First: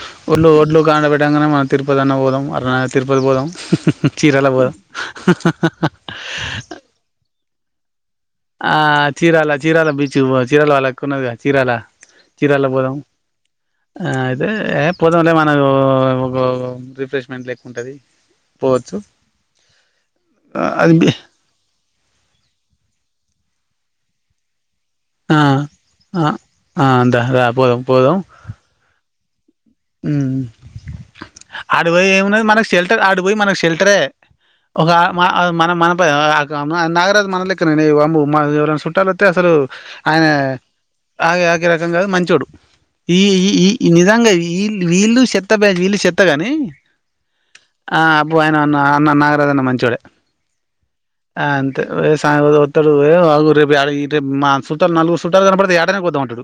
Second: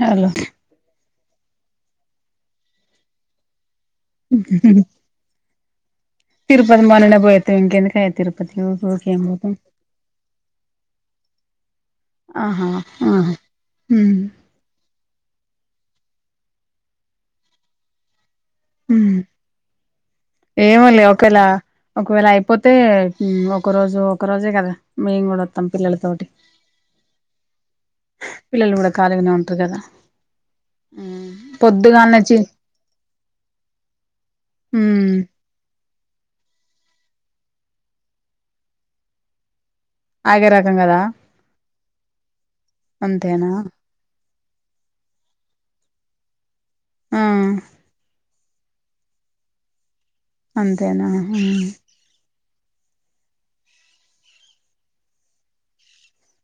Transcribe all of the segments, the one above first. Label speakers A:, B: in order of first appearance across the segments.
A: Hello
B: ఉళ్ళు ఒళ్ళు కాండబ పెట అ మా తిరుపతి అన్న పోదం అరనా తిరుపతి పోదం చీరాల పోదాం
A: తిరుపతి మొన్ననే పోయొత్తిమి ఇంకెందుకే తిరుపతికి
B: ఆ
A: ఊకే ఊకే ఏం
B: చీరాల
A: పోతాం
B: చీరాల బీచ్ు చీర వళ్ాల కొన్నచ్చ చీరాల చీరాాల
A: ఆహా
B: పోదాం ఆ
A: ఉమ్
B: అయితే ఏ పోదాంలే మా ఒక రిఫ్రెష్మెంట్ లేక్కు ఉంటది పోవచ్చు
A: ఉమ్
B: అది
A: ఏమోలే
B: బి
A: ఒకేలా ఒకవేళ అయిపోతే ఉమ్ ఒక రోజు ఒక రోజే కదా మేము
B: ఆ
A: కూడా వత్తాం
B: ఆ
A: పిల్లలతోటి
B: ఆ ఆంతే రా పోదం పోదం
A: ఖాలీగనే ఉన్
B: ఉమ్మ్ అడపోయ్
A: పొద్దుగాల్నే చి
B: ఏమున్నది మనం సెల్టర్ అడ పోయి మన షెల్టరే ఒక
A: ఉమ్
B: మా మన మన [unintelligible] నాగరాజు మనలేక్కనే వామ్మో మా ఎవరనా చుట్టాలొత్తే అసలు ఆయన
A: ఆగే రకం కదా
B: ఆగే ఆకే రకంగ కాదు మంచోడు ఈ
A: అంతేనా
B: ఈ నిజంగా ఈళ్ళు వీళ్ళు చెత్త బ్యొ వీళ్ళు చెత్త గాని
A: ఆ
B: ఆ ప్పు ఆయనన్న అన్న నాగరాజన్న మంచోడే
A: అంతేనా
B: ఆ అంతే [unintelligible] టరు ఏ ఆగు రేపు యాడ ఈ రేపు మా సుట్టాలు నలుగురు సుటైటాలు కనపడదితే యాటనే కోద్దాం అంటాడు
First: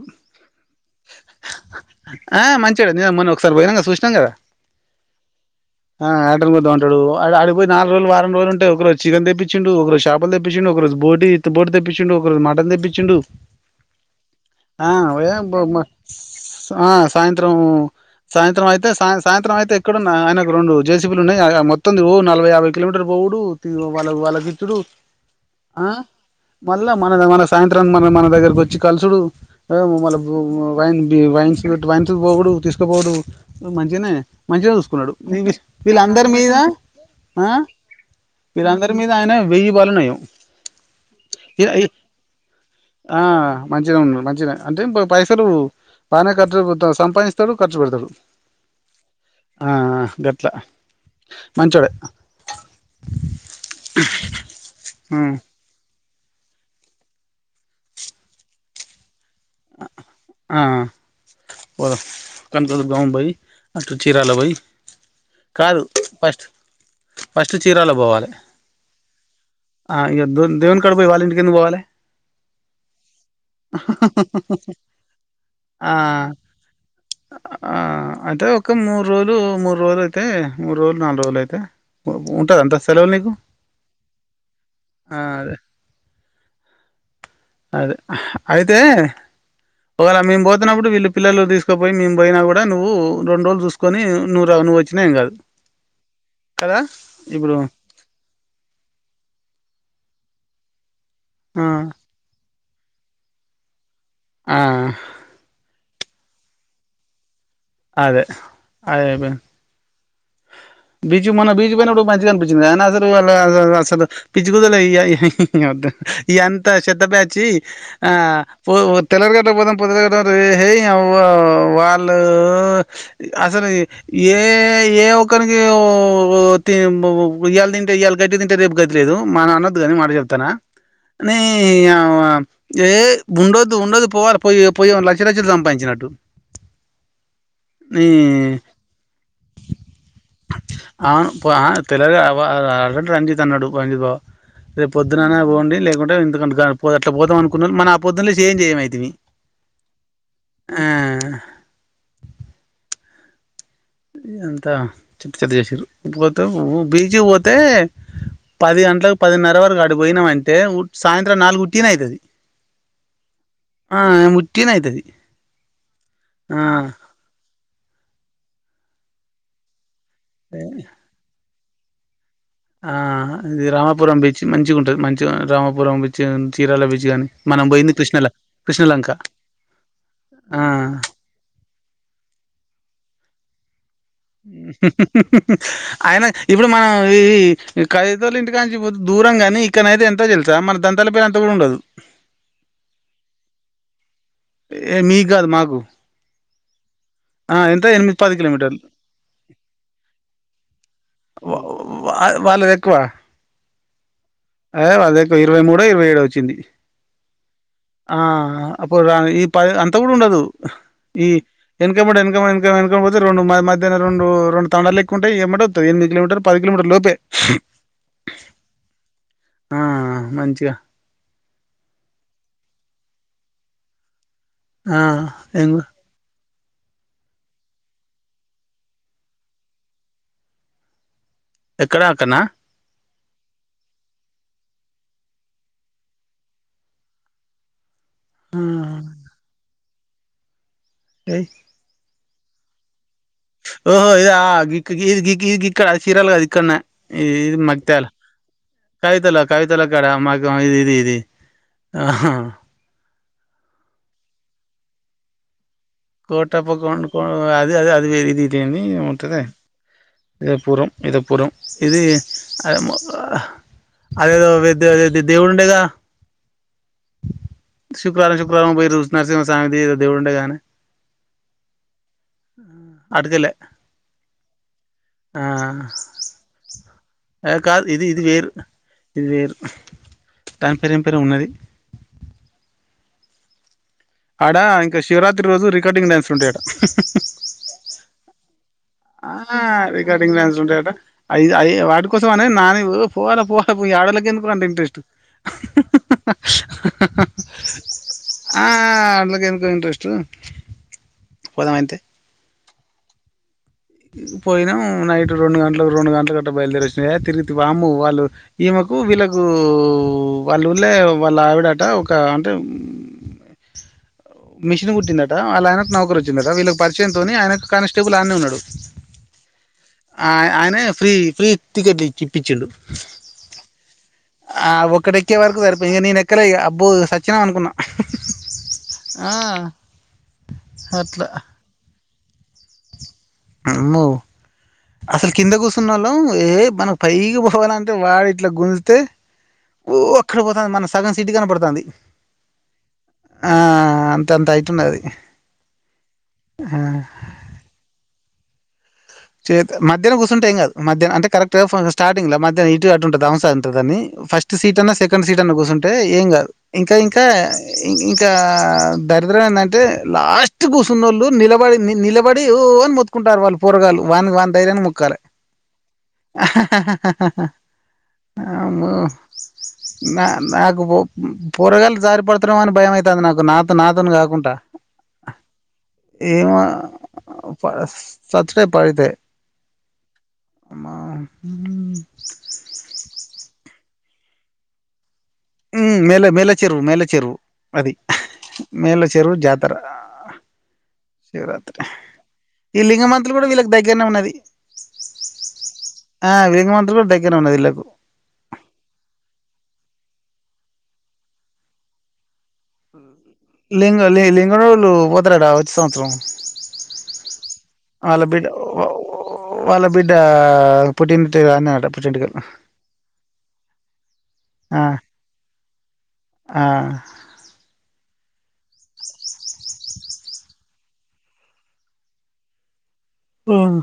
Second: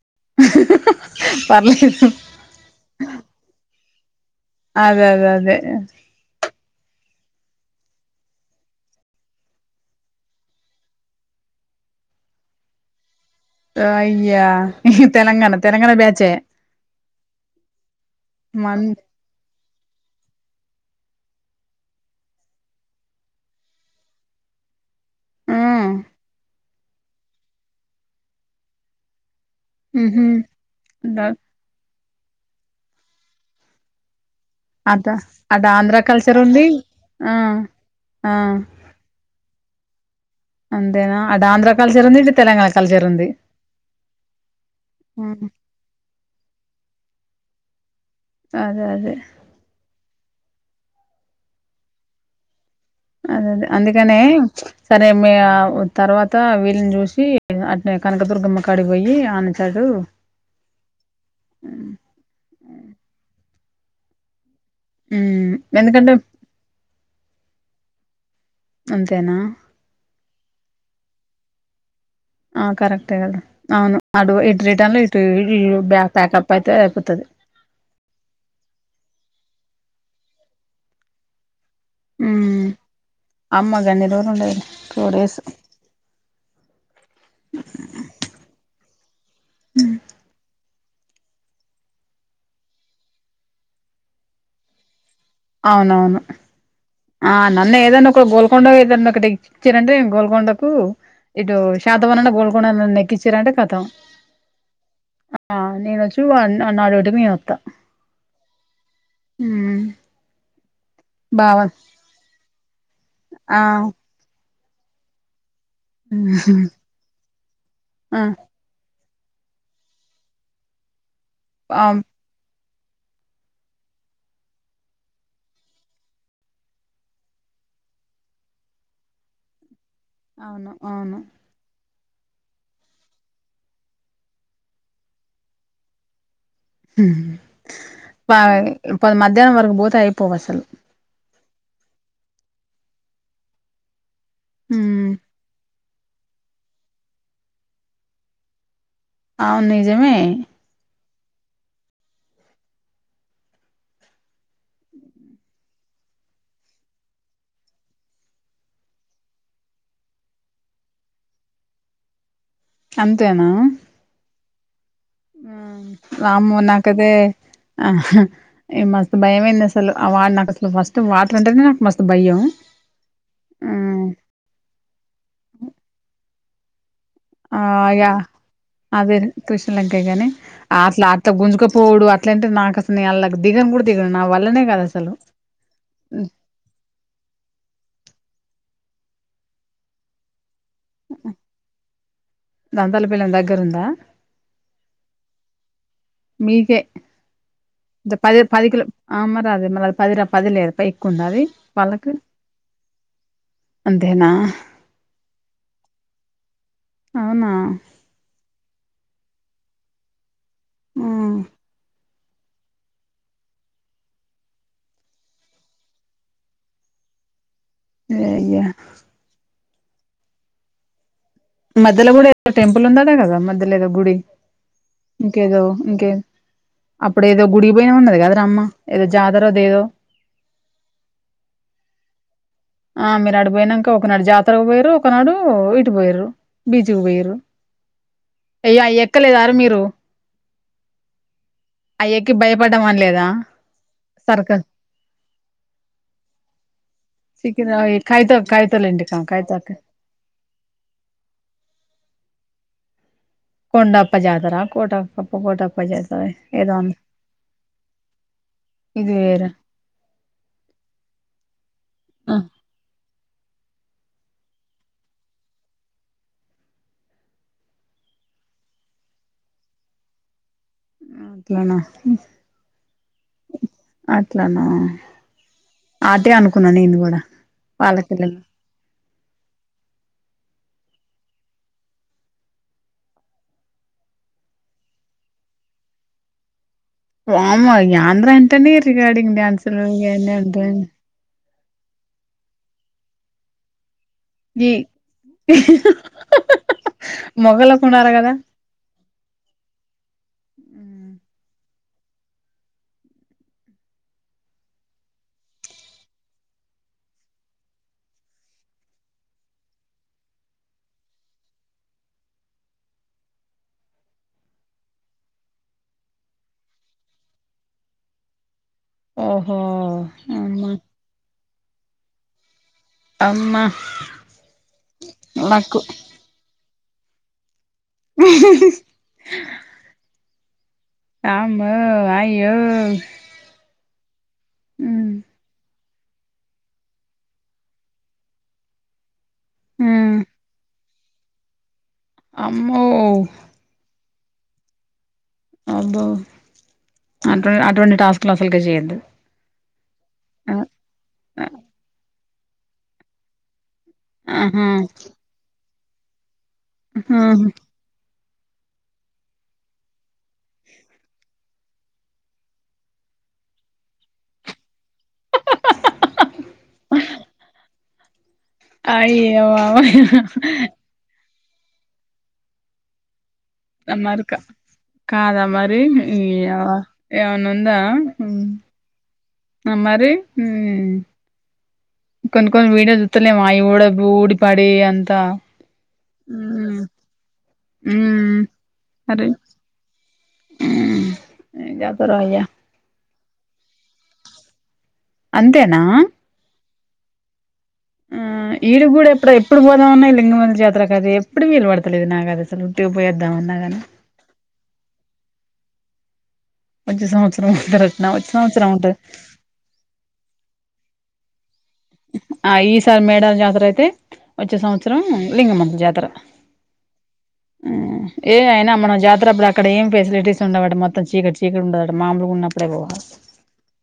A: పర్లేదు
B: [inaudible] రమ్మని ఒకసారి పోయి నంగా సూసినాం కదా
A: అదే అదే అదే
B: ఆ యాటని కొద్దాం అంటాడు వాడు ఆడికిపోయి నాలుగు రోజలు వారం రోజులుంటే ఒకరోజు చికన్ తెప్పిచ్చిండు ఒకరోజు చాపలు తెప్పిచ్చిండు ఒకరోజు బోటి బోటీ తెప్పిచ్చిండు ఒకరోజు మటన్ తెప్పిచ్చిండు
A: అయ్యా ఈ
B: ఏ
A: తెలంగాణ తెలంగాణ బ్యాచే
B: ట్రం సాయంత్రం
A: మన్
B: అయితే సా సాయంత్రం అయితే ఎక్కడున్నా ఆయన రొండు జే సీ బి లు ఉన్నాయిగా అ ఆ మొత్తంది ఓ నలభై యాభై కిలోమీటర్లు బొవుడు తిర్ వాళ్ళ వాళ్ళకిిచ్చుడు ఆ
A: ఉమ్
B: మళ్ళా మనద మన సాయంత్రం మన మన దగ్గరకి వచ్చి కలుసుడు
A: ఉహు
B: [inaudible] బి
A: ద
B: వైన్స్ పెట్ వైన్ [inaudible] పోవుడు తీసుకపోవుడు మంచిగనే మంచిగా
A: అద
B: చూసుకున్నడు
A: అటు
B: [inaudible]
A: ఆంధ్ర
B: వీళ్ళందరి
A: కల్చర్
B: మీద
A: ఉంది
B: ఆ
A: ఆ
B: వీళ్ళందరి మీద ఆయన వెయ్యి వాళ్ళు నయం
A: అంతేనా అటు
B: ఇద
A: ఆంధ్ర
B: ఇద్
A: కల్చర్ ఉంది ఇటు తెలంగాణ కల్చర్
B: ఆ
A: ఉంది
B: మంచిగనే ఉన్నం మంచిగనే అంటే ఇపుడ్ పైసలు బాగానే ఖర్చు పోతాస్ సంపాయిస్తాడు ఖర్చు పెడతాడు
A: అదే అదే
B: ఇహట్ల మంచోడే
A: అదదే అందుకనే సరే మీ
B: ఉమ్,
A: అవ్ తర్వాత వీళ్ళని చూసి అట్నే కనకదుర్గమ్మ కాడికిపొయ్యి ఆ
B: ఆ ఆ పోదాం కనకదుర్గమ్మబోయి అటు చిరాలవబోయి
A: ఉమ్ ఎందుకంటే
B: ఫస్ట్ చీరాల పోవాలే
A: అంతేనా
B: ఆ ఇగ దోన్ దేవున్ కడకి పోయి వాళ్ళింటి ఎందుకు పోవాలే
A: ఆ కరక్టెగదా అవును అడు
B: ఆ
A: ప్యాకప్ అయితే అయిపోతది
B: ఆ అంటే ఒక మూడు రోజులు మూడ్ రోజులు అయితే మూడు రోజులు నాలుగు రోజులు అయితే ఉ ఉంటదా
A: ఉమ్
B: అంతా సెలవుల్ నీకు
A: అమ్మ గన్ని రోజులు ఉండదులే టూ
B: ఆ
A: డేస్
B: అదే అదే హ్ అయితే ఒవేళ మేంబోత్ వచ్చినప్పుడు వీళ్ళు పిల్లలు తీసుకపోయి మేమ్ పోయినా కూడా నువు రోండ్రోజులు చూసుకొని నువ్వురా నువ్ వచ్చినా ఏం కాదు
A: అవునవును
B: కదా
A: ఆ
B: ఇప్పుడు
A: నన్నె ఏదన్న ఒక గోల్కొండ ఏదన్న ఒకటి చ్చిరంటే గోల్గొండకు ఇటు
B: ఆ
A: శాతవనణ గోల్ కొండకు నన్నెక్కించ్చిరంటే కతం
B: ఆ
A: [unintelligible] రోడ్డుమీదోత్తా
B: అదే అదే [unintelligible] బీచు మన
A: బావ
B: బీచ్కి పోయి అప్పుడు మంచిగానిపించింది అయిన అసలు వాళ్ళు
A: ఆ
B: అసలు అసలు పిచ్చి కుక్కలైయ్యాయి ఇగ వద్దు ఈ అంత శత్త బ్యాచి ఆ పో ఓ [unintelligible]
A: అవు
B: వా-వాళ్ళు అసలు ఏ ఏ ఏ ఒకనికి తి ఇయ్యల తింటే ఇయ్యాల గడ్డి తింటే రేపు గతి లేదు మన అనంత [unintelligible] మాట చెప్తానా
A: అవును అవును
B: నీ యా ఆ ఏ ఉండోదు ఉండోదు పోవాలి పోయి పోయి లక్ష లక్షులు సంపాదించినట్టు
A: ఉమ్
B: నీ
A: హు ప-మధ్యాహ్నం వరకు పోతే అయిపోవు అసలు
B: తెలవది గా అ అ ఆల్రెడీ రంజిత్ అన్నడు రంజిత్ బావ రేపు
A: ఉమ్
B: పొద్దుననే పోండి లే అట్లా పోదాం అనుకున్నారు మన ఆ పోదున్న లేసి ఏం
A: అవును నిజమే
B: ఆ అంత చెత్త చెత్త చేసిరు పోతే బీచ్కి పోతే పది గంటలకు పదిన్నర వరకు అడి పోయినామంటే సాయంత్రం నాలుగు ఉట్టిగానే ఐతది
A: అంతేనా
B: ఉట్టిగానే అయితది.
A: వామ్మో
B: ఆ
A: నా కదే ఆ ఏ మస్తు భయమైంది అసలు ఆ వాడు నాకు
B: ఏ
A: అసలు ఫస్ట్ వాటర్ అంటేనే మస్తు భయం
B: ఆ ఇది
A: హ్మ్.
B: రామపురం బీచ్ మంచిగా ఉంటది మంచి రామపురం బీచ్ చీరాల బిచ్
A: ఆ అయా అదే కృష్ణ లంకయ్య గాని
B: ఆ
A: అట్లా అ గుంజుకపోడు అట్లంటే నాకు అసలు దిగా
B: అయిన ఇప్పుడు మనం ఈ ఇంటి కాని దూరం కాని ఇక్కడనైతే ఎంత మన దంతాల పేరు అంత కూడా ఉండదు.
A: దాంతలపిల్లం దగ్గర ఉందా
B: ఏ మీగదు మాకు
A: మీకే
B: ఆ ఎంత ఎనిమిది
A: పది పది
B: కిలోమీటర్లు
A: కిలో అ మరా అదే మరి పదిరా పది లేదు ప ఎక్కువ ఉండది వాళ్ళకి
B: వా వాళ్ళది ఎక్కువ
A: అంతేనా
B: అదే వాళ్ళది ఎక్కువ ఇరవై మూడో ఇరవై ఏడో వచ్చింది
A: అవునా
B: ఆ అప్పుడు ఈ పది అంతా కూడా ఉండదు. ఈ ఏన్కాై మం క పోతే రెండు మధహ్ం రెడు రెండు తడాలు ఎక్కుంటాయి ఏమ అవుంది ఎనిమిది కిలోమీటర్ ప కిలోమీటర్ లోపే
A: అగే
B: ఆ మంచిగా
A: మధ్యలో గు టెంపుల్ ఉందాడా కదా మధ్యలోద గుడి
B: ఆ
A: ఇంకేద
B: ఏం
A: ఇంకే అప్పుడు ఏదో గుడి పోయినా ఉన్నది కదా రమ్మ ఏదో జాతరద ఏదో
B: ఎక్కడక
A: ఆ మీరు ఆడిపోయినాక ఒకనాడు జాతరకు పోయారు ఒకనాడు ఇటు పోయారు బిజు వేరు అయ్య ఎక్కలేదార మీరు
B: ఏయి
A: ి భయపడడం అనిలేదా
B: ఓహో ఇది ఇ ఇక్కడ చీరలు కద ఇక్కడనే ఇది
A: చికెన్
B: మగతాల
A: కైతో కైతోలేండి
B: కవితల
A: కైతో
B: కవితల అక్కడ మగ ఇ ఇది ఇది ఆహా
A: కొండపాజతరా కోట కోట
B: కోట పకం అది అది అదిే ఇదిద
A: ఇది
B: ఉంటది
A: వేరే
B: ఇదేపుూరం ఇదేపుూరం ఇది ఆ అదేదో దేవుడుండేగా శుక్రవారం శుక్రవారం పోయి నరసింహ స్వామిదిదో దేవుడుండే గానే
A: అట్లానా
B: అటుకెళ్ళే
A: అట్లానా
B: ఆ
A: ఆటే అనుకున్నా నేను కూడా
B: కాదు ఇది ఇది
A: పాలపిల్లలు
B: వేరు ఇది వేరు దాని పేరేం పేరో ఉన్నది ఆడ ఇంకా శివరాత్రి రోజు రికార్డింగ్ డ్యాన్స్ ఉంటాయి ఆట
A: వామ్మో యాండ్రంటేనే రికార్డింగ్ డ్యాన్స్ లో గాయాన్ని ఉంటయ
B: అది అది వాటి కోసం అనే నాని పో పో పోవలె ఆడాళ్లకి ఎందు అంటే
A: ఈ
B: ఇంట్రెస్ట్
A: మొగలకు ఉండాలి కదా
B: అకి ఎందుకో ఇంట్రెస్ట్ పోదాం అంతే పోయినాం నైట్ రెండు గంటలకు రెండు గంటల గట్ట బయలుదేరి వచ్చినంది తిరుగి అమ్ము వాళ్ళు ఈమెకు వీళ్ళకు వాళ్ళు ఉళ్ళే వాళ్ళ ఆవిడట ఒక అంటే మిషన్ కుట్టిందట అలాయన నౌకరు వచ్చిందట వీళ్ళకి పరిచయంతోో ఆయన కానిస్టేబుల్ అన్నే ఉన్నాడు
A: ఓహో అమ్మా
B: ఆయనే ఫ్రీ ఫ్రీ టికెట్ చిిప్పిించుడు
A: అమ్మా
B: ఆ ఒక్కడెక్కే వరకు
A: లక్కు
B: సరిపో నేన్ ఎక్కలే ఇగ అబ్బో సచ్చినం అనుకున్నాం
A: ఆ
B: ఆ అట్లా
A: వామ్మో అయ్యో
B: అమ్మో
A: ఉమ్
B: అసలు కింద కూర్చున్న వాళ్ళం ఏ మనం పైకి పోవాలంటే వాడు ఇట్లా గుంజితే ఓ
A: ఉమ్
B: అక్కడపోతంది మనం సగం సిటీ కనపడుతుంది
A: అమ్మో
B: అంతాయేతున్నది ఉన్నది
A: అబ్బో అటువంటి టాస్క్లు ఫుల్ గా చెయ్యద్దు
B: చేద్దాం మధ్యలో కూర్చంటే ఎం కాదు మధ్య
A: ఆ
B: కరెక్ట్ గా స్టార్ట్ మధ్య ఇటు అటూ ఉంటది అని ఫస్ట్
A: ఆహా
B: సీట్ అ సెకండ్ సీట్ అ కూర్చుమ్ అంటే ఏం కాదు ఇంకా
A: ఉహు
B: ఇంకా అ ఇంక్ ఇంత దరిద్రం ఏంటంటే లాస్ట్ కూర్సున్నోళ్ళు నిలబడి నిలబడి ఓ అన్ని మొత్తుకుంటారు వాళ్ళు పొరగాలు వన్ వన్ంతైరె ము కరే ము
A: అయ్యో బాబోయ్
B: నా నాకు పోరగాళ్లు జరిపాడతారేమో అని భయమ అయితంది నాకు నాతో
A: అ
B: నాతోని
A: మరికా
B: కాకుండా
A: కాదా మరి
B: ఏమో ప
A: ఎవనుందా
B: సచ్చుడే పడితే
A: ఆ మరి
B: అమ్మా
A: మ్
B: మ్మ్
A: కొన్ని కొన్ని వీడియో లు చూస్తలేము అయి కూడ ద్ ఊడిపడి అంతా
B: హ మేల
A: ఉమ్
B: మేలచెరువు మేలచెరువు అది
A: ఉమ్ మరి
B: మేలచెరువు జాతర
A: ఉమ్ ఏం
B: శివరాత్రి
A: చేత్తరో అయ్యా
B: ఈలింగమంత కూడా వీళ్ళ దగ్గరనే ఉన్నది
A: అంతేనా
B: టూ దగ్గరవున్నది లే
A: ఎదో ఉన్నాయి లింగమం జాతర అది ఎప్పుడు విలుపడతలేదు నా అది అసల్
B: లింగ లింగడుళ్ళు పోతారాంట వచ్ సంవచ్రం
A: వచ్చే సంవత్సరం ఉంట రట్న వచ్చ సంవత్సరం ఉంటది
B: డా పుత్తింట్ అన్నారు
A: ఆ ఈసారి మేడాల జాతర అయితే వచ్చే
B: ఆ
A: సంవత్సరం లింగమంతల జాతర
B: ఆ
A: ఏ అయినా మనం జాతర అప్పుడు అక్కడ ఏం ఫెసిలిటీస్ ఉండవట మొత్తం చీకటి చీకటి ఉండదట మామూలుగా ఉన్నప్పుడే పోవాలి
B: ఓ [inaudible]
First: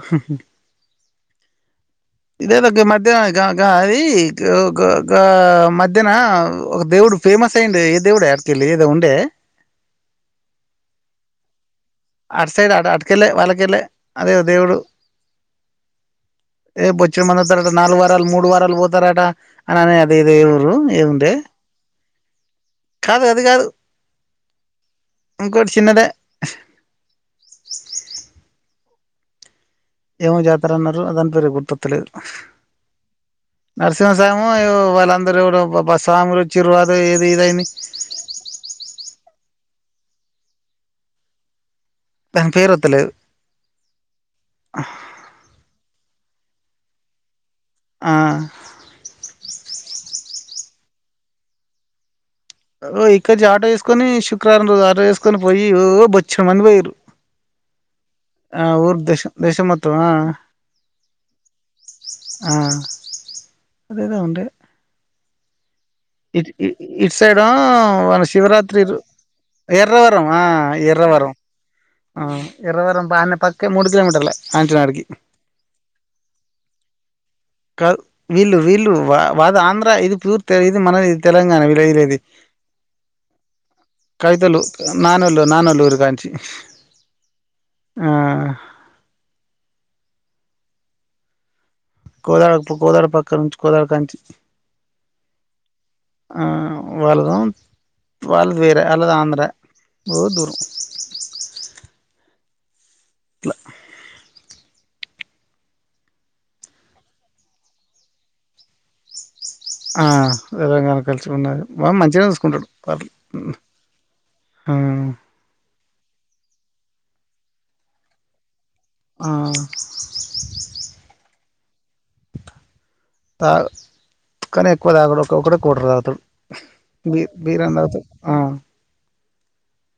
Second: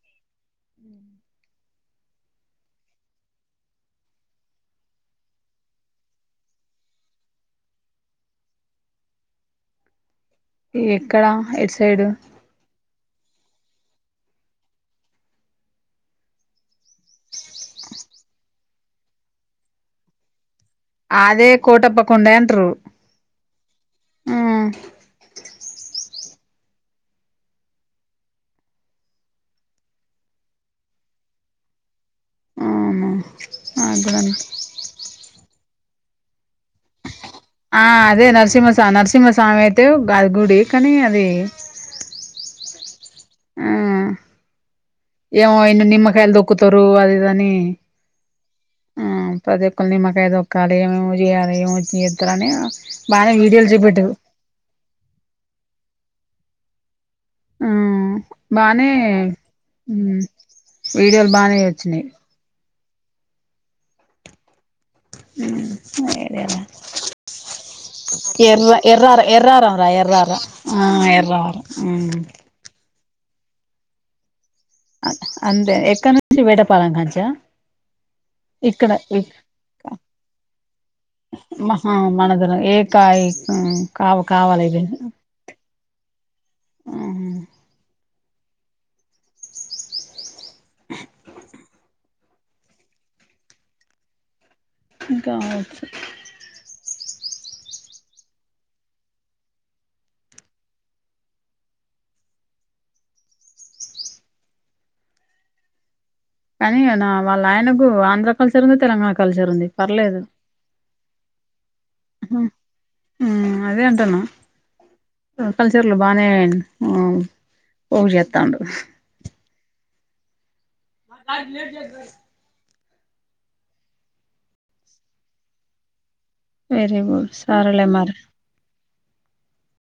B: ఇదేదో గ మధ్య గ గ అది గో గ గ మధ్యన ఒక దేవుడు ఫేమస్ అయ్యిండే ఏ దేవుడు ఎ అడికేళ్ళి ఏదో ఉండే
A: ఎక్కడ ఎట్
B: ఆట్ సైడ్ అడ అట్కలే వాళ్ళకలే అదేవ్ దేవుడు ఏ బొచ్చ మలత్తరలే నాల్గవ తల్ మూడు వారాలు పోతారట అని అనే ఆది ఇది ఊరు ఏముండే
A: అదే కోటప్పకొండె అంటరు
B: కాదు అది కాదు
A: అ
B: ఇంకోటి [inaudible] ఏమో జాతర అన్నారు అదంత రేపు గుర్త వోత్తలేదు
A: అవునా నాకు
B: నరసింహ
A: కూడా
B: స్వామి ఏదో వల్లన్ ఇతరు ఎవడబ్బ బా స్వాములు ఎచ్చిరు అదే ఇదే ఏ [unintelligible]
A: ఆ అదే నరిసిమ్మ స్వామి నరిసిమ్మ స్వామి తేవ్ బాగ్ గుడి కానీ అది
B: దాని పేరు వత్తలేదు
A: అ ఏమో ఎన్ను నిమ్మకాయల దో కుతరు అది ఇది అని
B: అ
A: ప్రతిఒక్కలు నిమ్మకాయ దొక్కాలి ఏమోమో చేయాలి ఏమో చేస్తారని
B: ఓ
A: బానే
B: ఇక్కడ్జ
A: వీడియోలు
B: ఆటో
A: చూపెట్టు
B: ఏసుకొని శుక్రవారం రోజు ఆటో ఏసుకొని పోయి ఓ బొచ్ మంది పోయిరు
A: ఉమ్ బానే
B: దేశం మొత్తం ఆ
A: హ్మ్ వీడియోలు బానే వచ్చినాయి
B: ఆ అదేదో ఉండే
A: హ్మ్
B: ఇట్ ఇట్ ఇట్ సైడ వల్ల
A: ఎర్ర
B: శివరాత్రి
A: ఎర్రారం ఎర్రారం రా
B: ఎర్రవరం
A: ఎర్రారం
B: అ
A: ఆ
B: ఎర్రవరం
A: ఎర్రారం మ్
B: అ ఎర్రవరం వాన పక్కే మూడు కిలోమీటర్లే ఆంచనాడికి
A: అంతే ఎక్కడ నుంచి వేడపాలెం కంచా
B: కద్ వీళ్ళు వీళ్ళు వా వాద ఆంధ్ర ఇది పూర్తి ఇది మన ఇది తెలంగాణ
A: మహా
B: వీళ్ళది
A: మనదుర ఏ కాయ కావ
B: కవితలు
A: కావాలి ఇది
B: నానోళ్ళు నానోళ్లురు కాంచి ఆ అ
A: [inaudible]
B: కోదారి కోదారి పక్క నుంచి కోదారికాంచి
A: ఇంక అవచ్చు
B: వాళ్ళ వాళ్ళది వేరే అలది ఆంధ్ర ఓ దూరం ట్ల
A: కానీ నా వాళ్ళ ఆయనకు ఆంధ్ర కల్చర్ ఉంది తెలంగాణ కలిసర్ ఉంది
B: ఆ
A: పర్లేదు
B: తెలంగాణ కలిసి ఉన్నది వాడు మంచిగానే చూసుకుంటాడు పర్లే
A: అ అదే అంటన కల్చర్లు బానే ఉమ్ పోగుజేత్తా ఉండు
B: ఆ తాగ్ కానీ ఎక్కువ తాగడు బక్కటే క్వటర్ తాగుతాడు బీ
A: వెరీగుడ్
B: బీర్
A: సరె
B: అని
A: లే మరి
B: తాగుతాడు